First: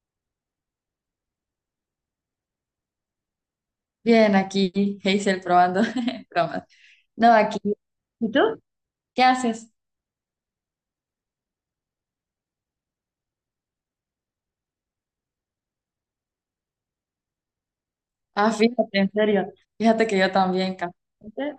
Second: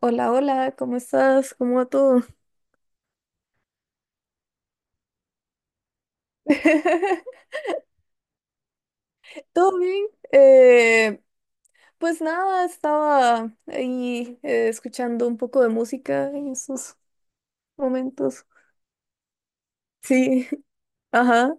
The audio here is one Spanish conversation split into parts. Hola, hola, ¿cómo estás? ¿Cómo va todo? Bien, aquí Hazel probando bromas. No, aquí. ¿Y tú? ¿Qué haces? ¿Todo bien? Eh, pues nada, estaba ahí escuchando un poco de música en esos momentos. Ah, fíjate, en serio. Fíjate que yo Sí, también, ajá, casualmente,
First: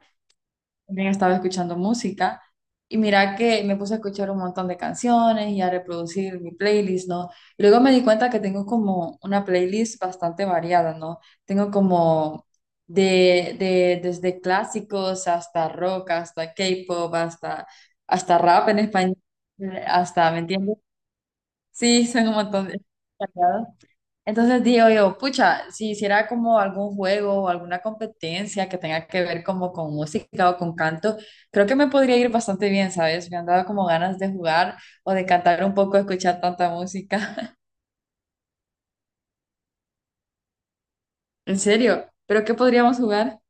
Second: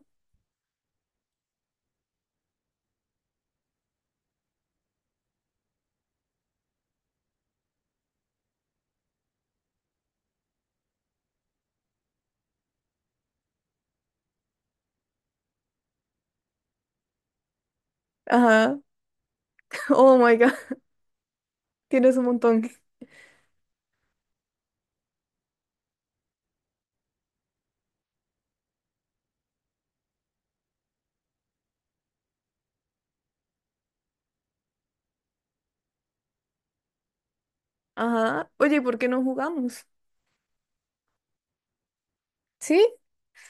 también estaba escuchando música y mira que me puse a escuchar un montón de canciones y a reproducir mi playlist, ¿no? Y luego me di cuenta que tengo como una playlist bastante variada, ¿no? Tengo como de desde clásicos hasta rock, hasta K-pop, hasta, hasta rap en ajá. español, Oh hasta, my ¿me God, entiendes? Sí, tienes un son un montón. montón de... Sagrado. Entonces digo yo, pucha, si hiciera como algún juego o alguna competencia que tenga que ver como con música o con canto, creo que me podría ir bastante bien, ¿sabes? Me han dado como ganas de jugar o de cantar un poco, escuchar tanta música. Ajá. Oye, ¿por qué no jugamos? En serio, ¿pero qué Sí, podríamos jugar?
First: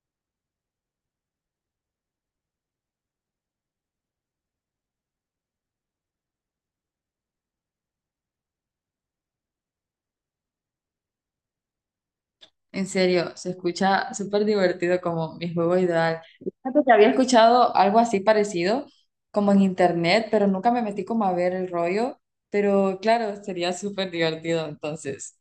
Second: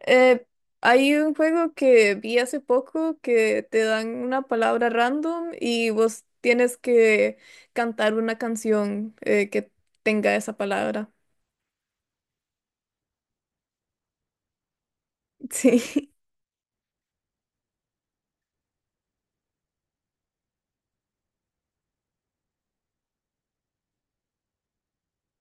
eh, hay un juego que vi hace poco que te dan una palabra random y vos tienes que cantar una canción que tenga esa palabra. En serio, se escucha súper divertido como mi juego Sí, ideal. Fíjate que había escuchado algo así parecido, como en internet, pero nunca me metí como a ver el rollo. Pero claro, sería súper divertido, entonces,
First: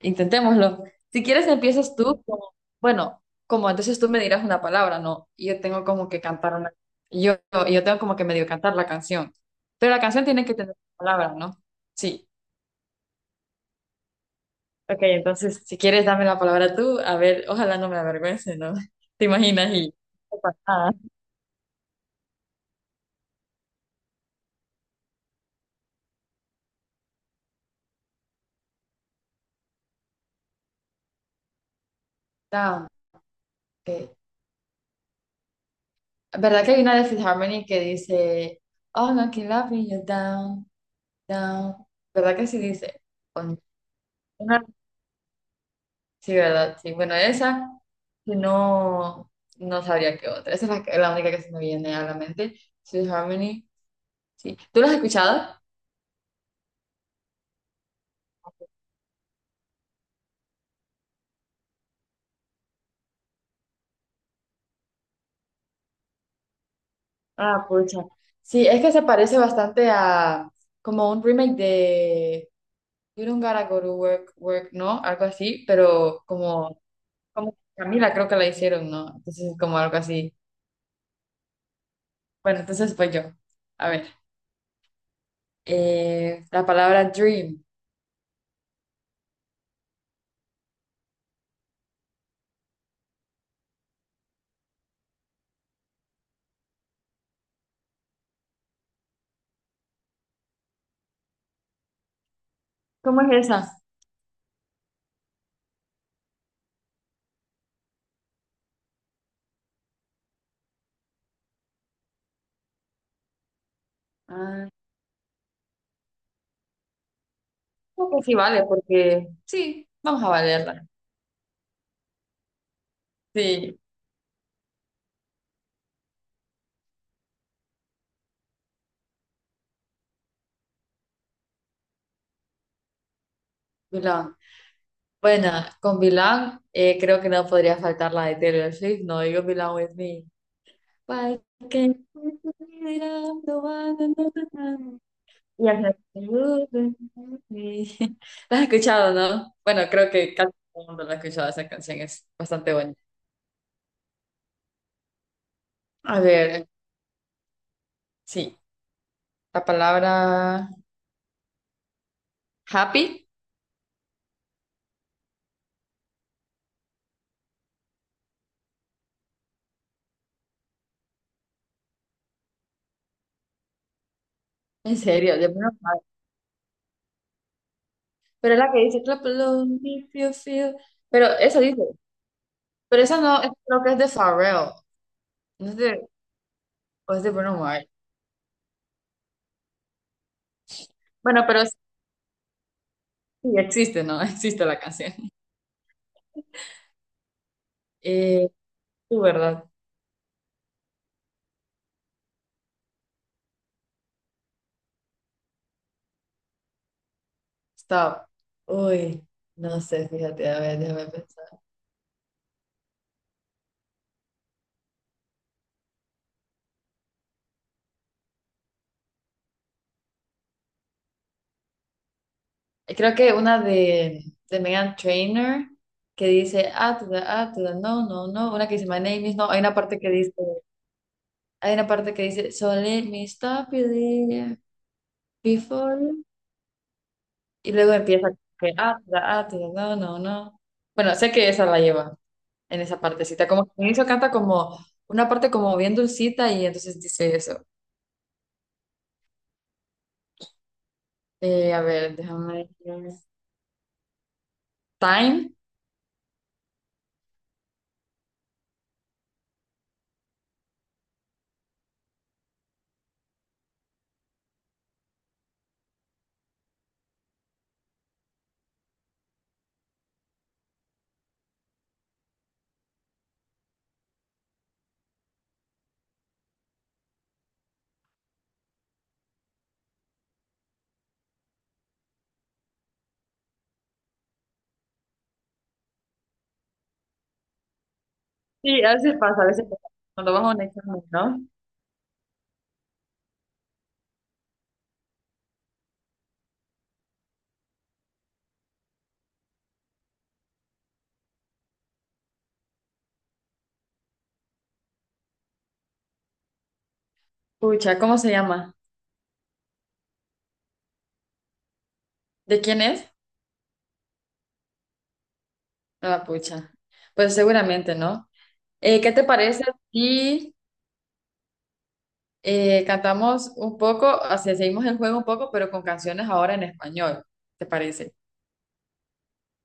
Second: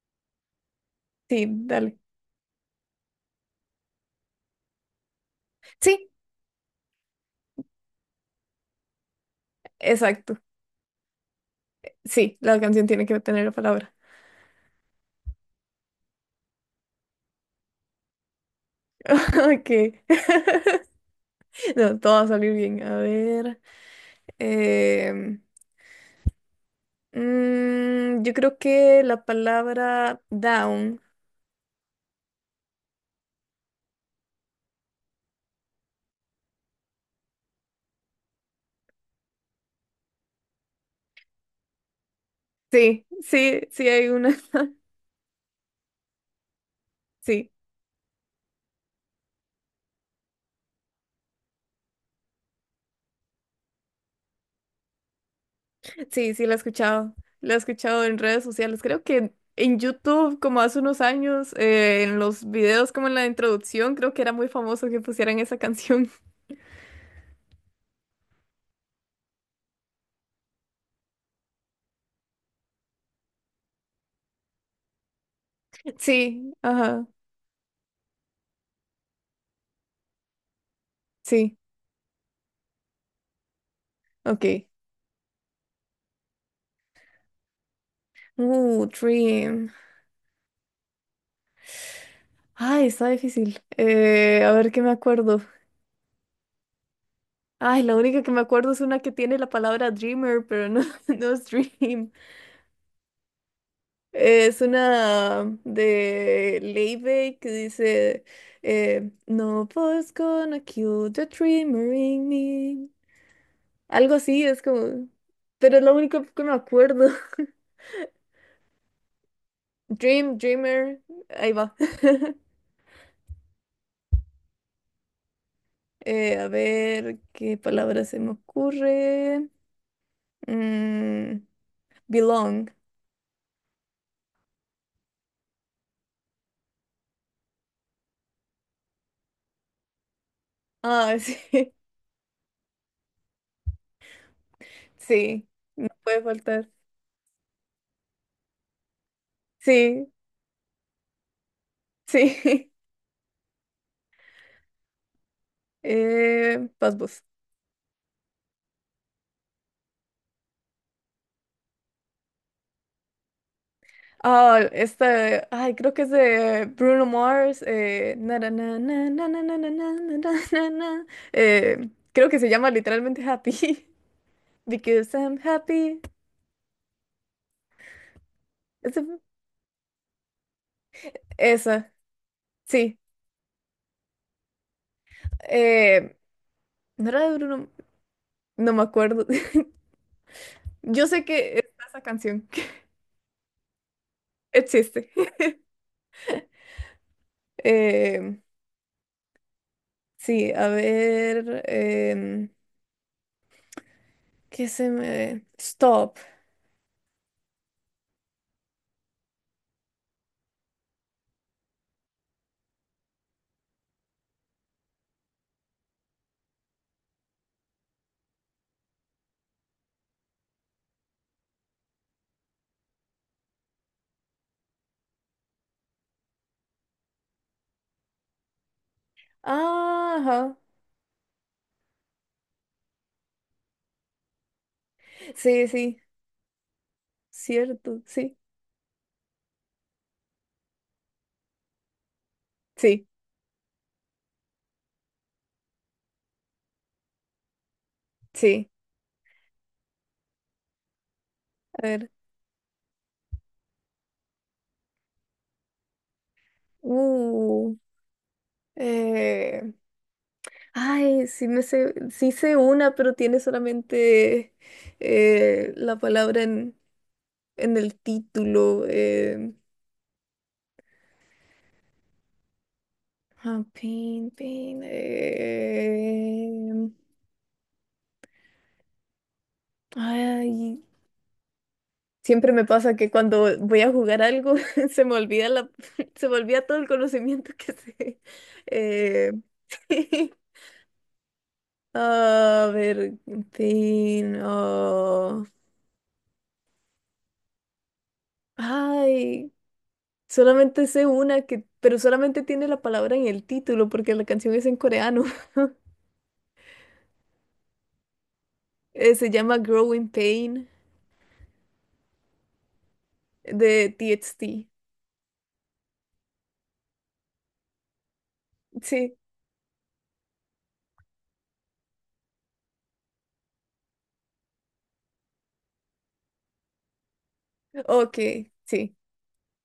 intentémoslo. Si sí, quieres, empiezas dale. tú. Bueno, como entonces tú me dirás una palabra, ¿no? Y yo tengo como Sí, que cantar una... Yo, yo tengo como que medio cantar la canción. Pero la canción exacto. tiene que tener palabras, ¿no? Sí. Sí, la canción tiene que tener la palabra. Ok, entonces, si quieres, dame la palabra tú. A ver, ojalá no me avergüence, ¿no? ¿Te Ok, imaginas? Y... no pasa nada. no, todo va a salir bien. A ver. em, yo creo que la palabra down. Down. Okay. ¿Verdad que hay una de Fifth Harmony que dice, oh, no, can love me, you're down, down? ¿Verdad que sí dice? Sí, On- sí, sí hay una. Una- Sí, ¿verdad? Sí. Bueno, Sí, esa si no, no sabría qué otra. Esa es la única que se me viene a la mente. Fifth Harmony. Sí. ¿Tú la has escuchado? sí, sí la he escuchado. La he escuchado en redes sociales. Creo que en YouTube, como hace unos años, en los videos, como en la introducción, creo que era muy famoso que pusieran esa canción. Ah, pucha. Sí, es que se parece bastante a como un remake: You don't gotta go to work, work, ¿no? Algo así, pero Sí, como, ajá, como Camila creo que la hicieron, ¿no? Entonces, como algo así. sí, Bueno, entonces pues yo. A ver, ok. La palabra dream. Dream. Ay, está difícil. A ver qué me acuerdo. Ay, la única que me acuerdo es una que tiene la palabra Dreamer, pero no, no es Dream. ¿Cómo es esa? Es una de Leibey que dice: No one's gonna kill the dreamer in me. Algo así, es Ah, como. Pero es lo único que me acuerdo. creo que sí vale, porque sí, vamos a Dream, valerla. Dreamer, ahí va. Sí, A ver qué palabra se me ocurre. Mm. Belong. Vilán. Bueno, con Vilán creo que no podría faltar la de Taylor Swift, no digo Vilán with me. Ah, sí. Why can't you be around the one and not the... Sí. Y No hace- puede faltar. ¿La has escuchado, no? Bueno, Sí, creo que casi todo el mundo la ha escuchado, esa canción es sí. bastante bonita. A ver, Pasbus. sí, la palabra happy, Ah, este, ay, creo que es de Bruno Mars. Na, na, na, na, na, na, na, na, na, na, na, na, na. Creo que se llama literalmente Happy. en Because serio, I'm de menos mal. happy. Pero es la que Ese- dice fue- clap along if you feel. Pero esa dice, Esa, sí. pero esa no, creo que es de Pharrell, no es de, Eh, ¿No o es era de de Bruno Bruno? Mars. No me acuerdo. Yo sé Bueno, que pero sí está esa canción. sí existe, ¿no? Existe la Existe. canción. Eh, Eh, tú, ¿verdad? Sí, a ver, ¿qué se me... stop? Stop. Uy, no sé, fíjate, a ver, déjame pensar. Creo que una de Meghan Trainor que dice, ah, to the- no, no, no. Una que dice, my name is, no. Hay una parte que Ah, dice, ajá. So let me stop you there Sí, sí, before. Y luego cierto, empieza, sí, que, ah, to the- no, no, no. Bueno, sé que esa la lleva en esa sí, partecita. Como que al inicio canta como una parte como bien dulcita y entonces dice eso. sí. A A ver. ver, déjame. Ver. Time. Uh, eh, Ay, sí me sé, sí sé una, pero tiene solamente la palabra en el título. Ah, pin, pin. Ay. Siempre me pasa que cuando voy a jugar algo se me olvida la, se me olvida todo el conocimiento que sé. Sí, a veces Eh, pasa, a veces pasa. Cuando vas a un examen, ¿no? A ver, en fin, ah, ay, solamente sé una que, pero solamente tiene la palabra en el título porque la canción es en coreano. Pucha, ¿cómo se llama? Se llama Growing Pain ¿De quién es? de TXT. Ah, pucha. Pues seguramente, ¿no? ¿Qué Sí, te parece si cantamos un poco, o sea, seguimos el juego un poco, pero con canciones ahora en español? ¿Te parece? ok, sí,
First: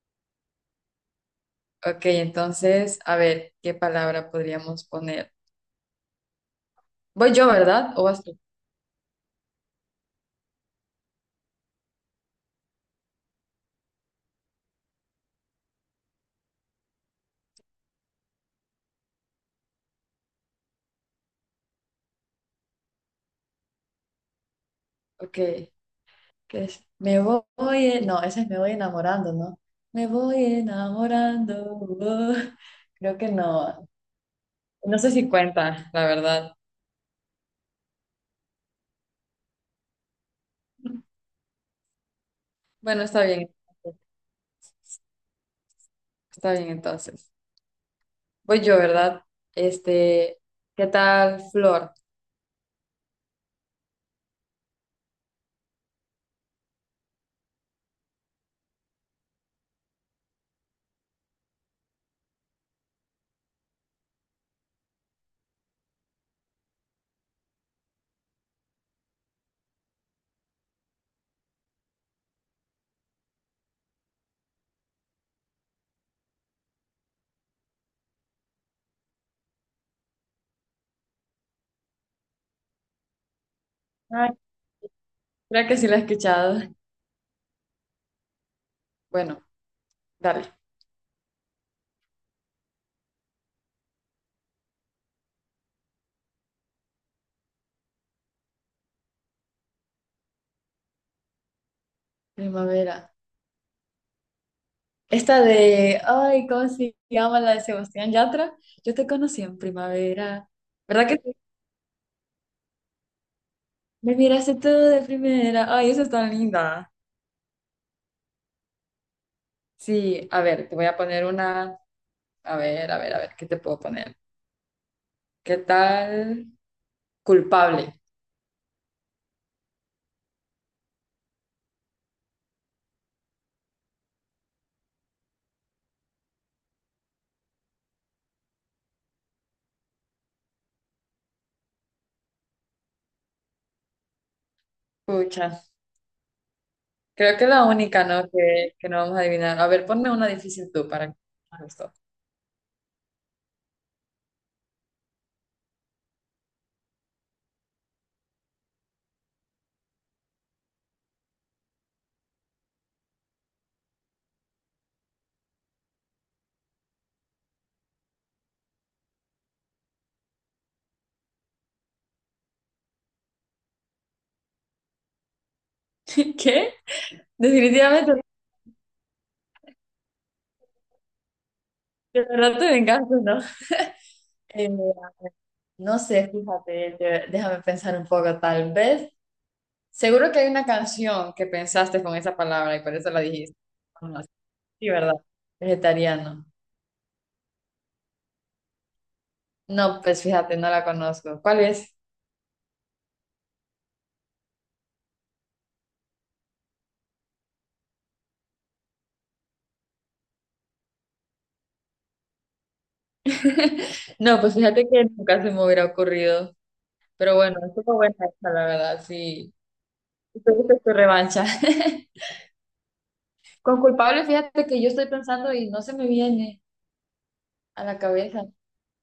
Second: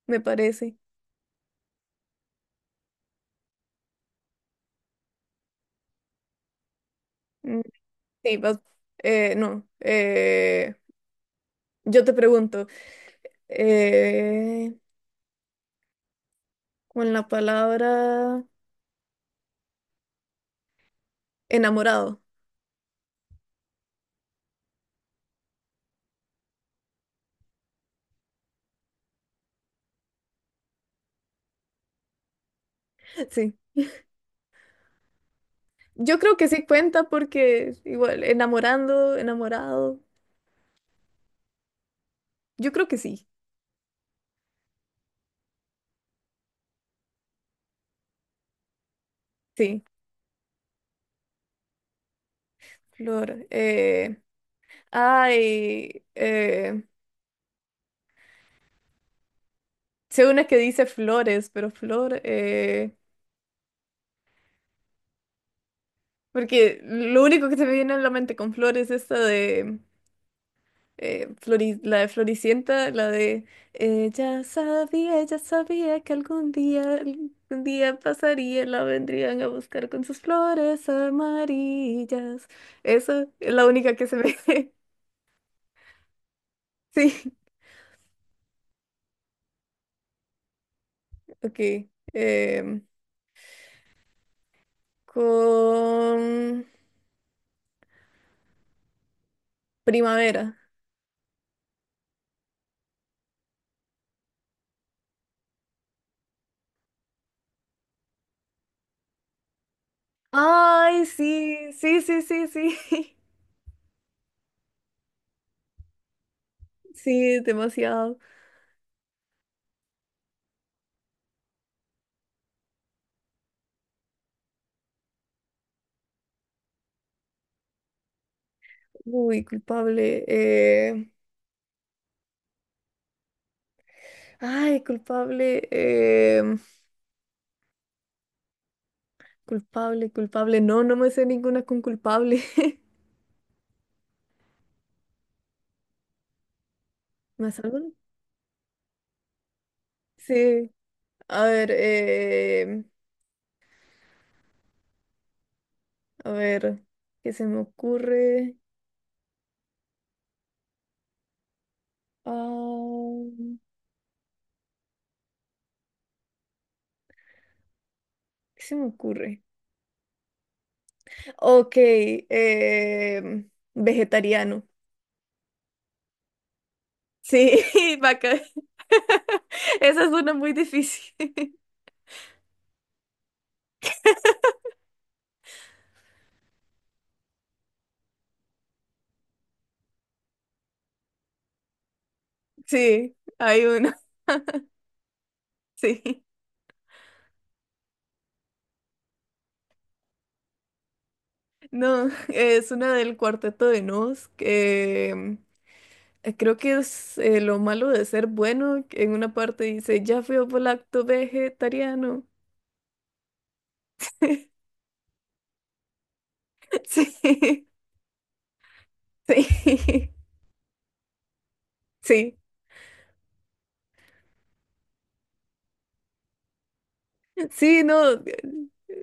me parece. Ok, entonces, a ver, ¿qué palabra podríamos poner? Voy yo, Mm, ¿verdad? ¿O vas sí, tú? No, yo te pregunto. eh, con la palabra enamorado. Ok, ¿qué es? Me voy, no, ese es me voy enamorando, ¿no? Me voy enamorando. Oh. Creo que Sí, no. No sé si cuenta, la yo creo que verdad. sí cuenta porque igual, enamorando, enamorado, yo creo que Bueno, está sí, bien. Está bien entonces. Voy yo, ¿verdad? sí, Este, ¿qué tal, Flor? flor. Ay, eh, Sé una que dice flores, pero flor, porque lo único que se me viene a la mente con flores es esta de... la de Floricienta, la de ella sabía que algún día pasaría, la vendrían a buscar con sus flores amarillas. Esa es la única que se Ay, ve. creo que sí la he escuchado. Sí, Bueno, dale. ok. em, con primavera. Primavera. Esta de, ay, ¿cómo se llama la de Sebastián Yatra? Yo te conocí en primavera. Ay, ¿Verdad que sí? sí, sí, sí, sí, sí. Me miraste tú de primera. Ay, esa es tan linda. Sí, demasiado. Sí, a ver, te voy a poner una. A ver, a ver, a ver, ¿qué te puedo poner? ¿Qué tal? Culpable. Uy, culpable. Ay, culpable. Culpable, culpable. No, no me sé ninguna con culpable. Pucha, creo que ¿Más la alguna? única, ¿no? Que no vamos a adivinar. A ver, ponme una Sí. difícil tú para que A ver, eh, a ver, ¿qué se me ocurre? Ah, ¿qué se me ocurre? Ok, vegetariano. ¿Qué? Sí, Definitivamente, vaca. Esa es una muy difícil. de verdad te vengaste, ¿no? Eh, no sé, fíjate, déjame pensar un poco, tal vez. Seguro que hay una canción que pensaste con esa palabra y por eso Sí, la dijiste. hay una, No, sí, ¿verdad? sí. Vegetariano. No, pues fíjate, no la conozco. ¿Cuál es? No, es una del cuarteto de Nos, que creo que es lo malo de ser bueno, que en una parte dice, ya fui lacto vegetariano. No, pues fíjate que nunca se me hubiera ocurrido. Pero bueno, estuvo buena esta, la verdad, Sí. sí. Sí, Tuviste tu revancha. sí, Con culpable, fíjate que yo estoy pensando y no se me viene sí, a la no. Cabeza.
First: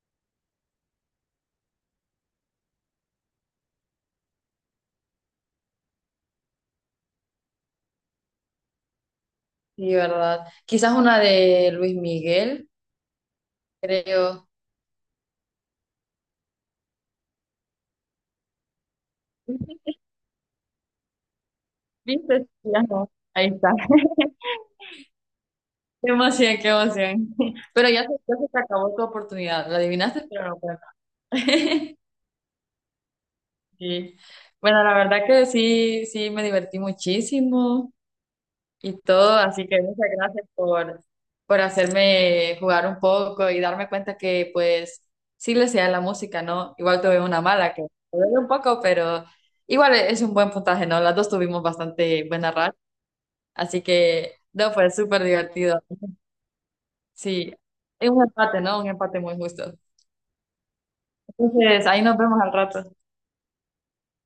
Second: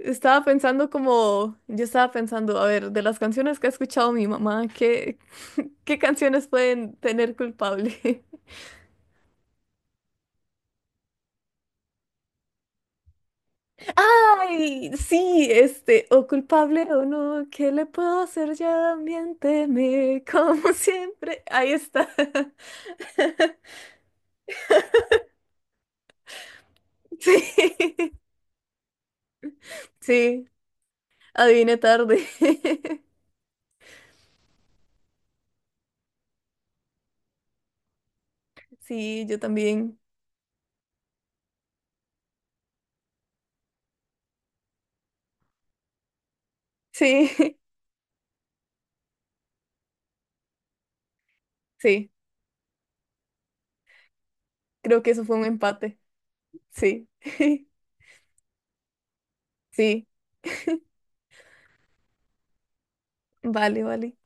Estaba pensando como, yo estaba pensando, a ver, de las canciones que ha escuchado mi mamá, ¿qué canciones pueden tener culpable? Sí, ¿verdad? Quizás una de Luis Miguel, creo. Ay, sí, este, o culpable o no, ¿qué le puedo hacer? Ya también teme, como siempre. Ahí está. ¿Viste? Ya no. Ahí está. Qué emoción, qué emoción. Pero Sí, ya se te acabó tu oportunidad. La adivinaste, sí, pero no cuenta. adiviné tarde. Sí. Bueno, la verdad que sí, sí, me divertí muchísimo. Y Sí, todo. yo Así que también. muchas gracias por hacerme jugar un poco y darme cuenta que pues sí le sea la música, ¿no? Igual tuve Sí, una mala que me duele un poco, pero igual es un buen puntaje, ¿no? Las dos tuvimos sí, bastante buena racha, así que no, fue creo que eso súper fue un divertido. empate. Sí, Sí, es un empate, ¿no? Un empate muy justo. sí, Entonces, ahí nos vemos al rato. vale, vale.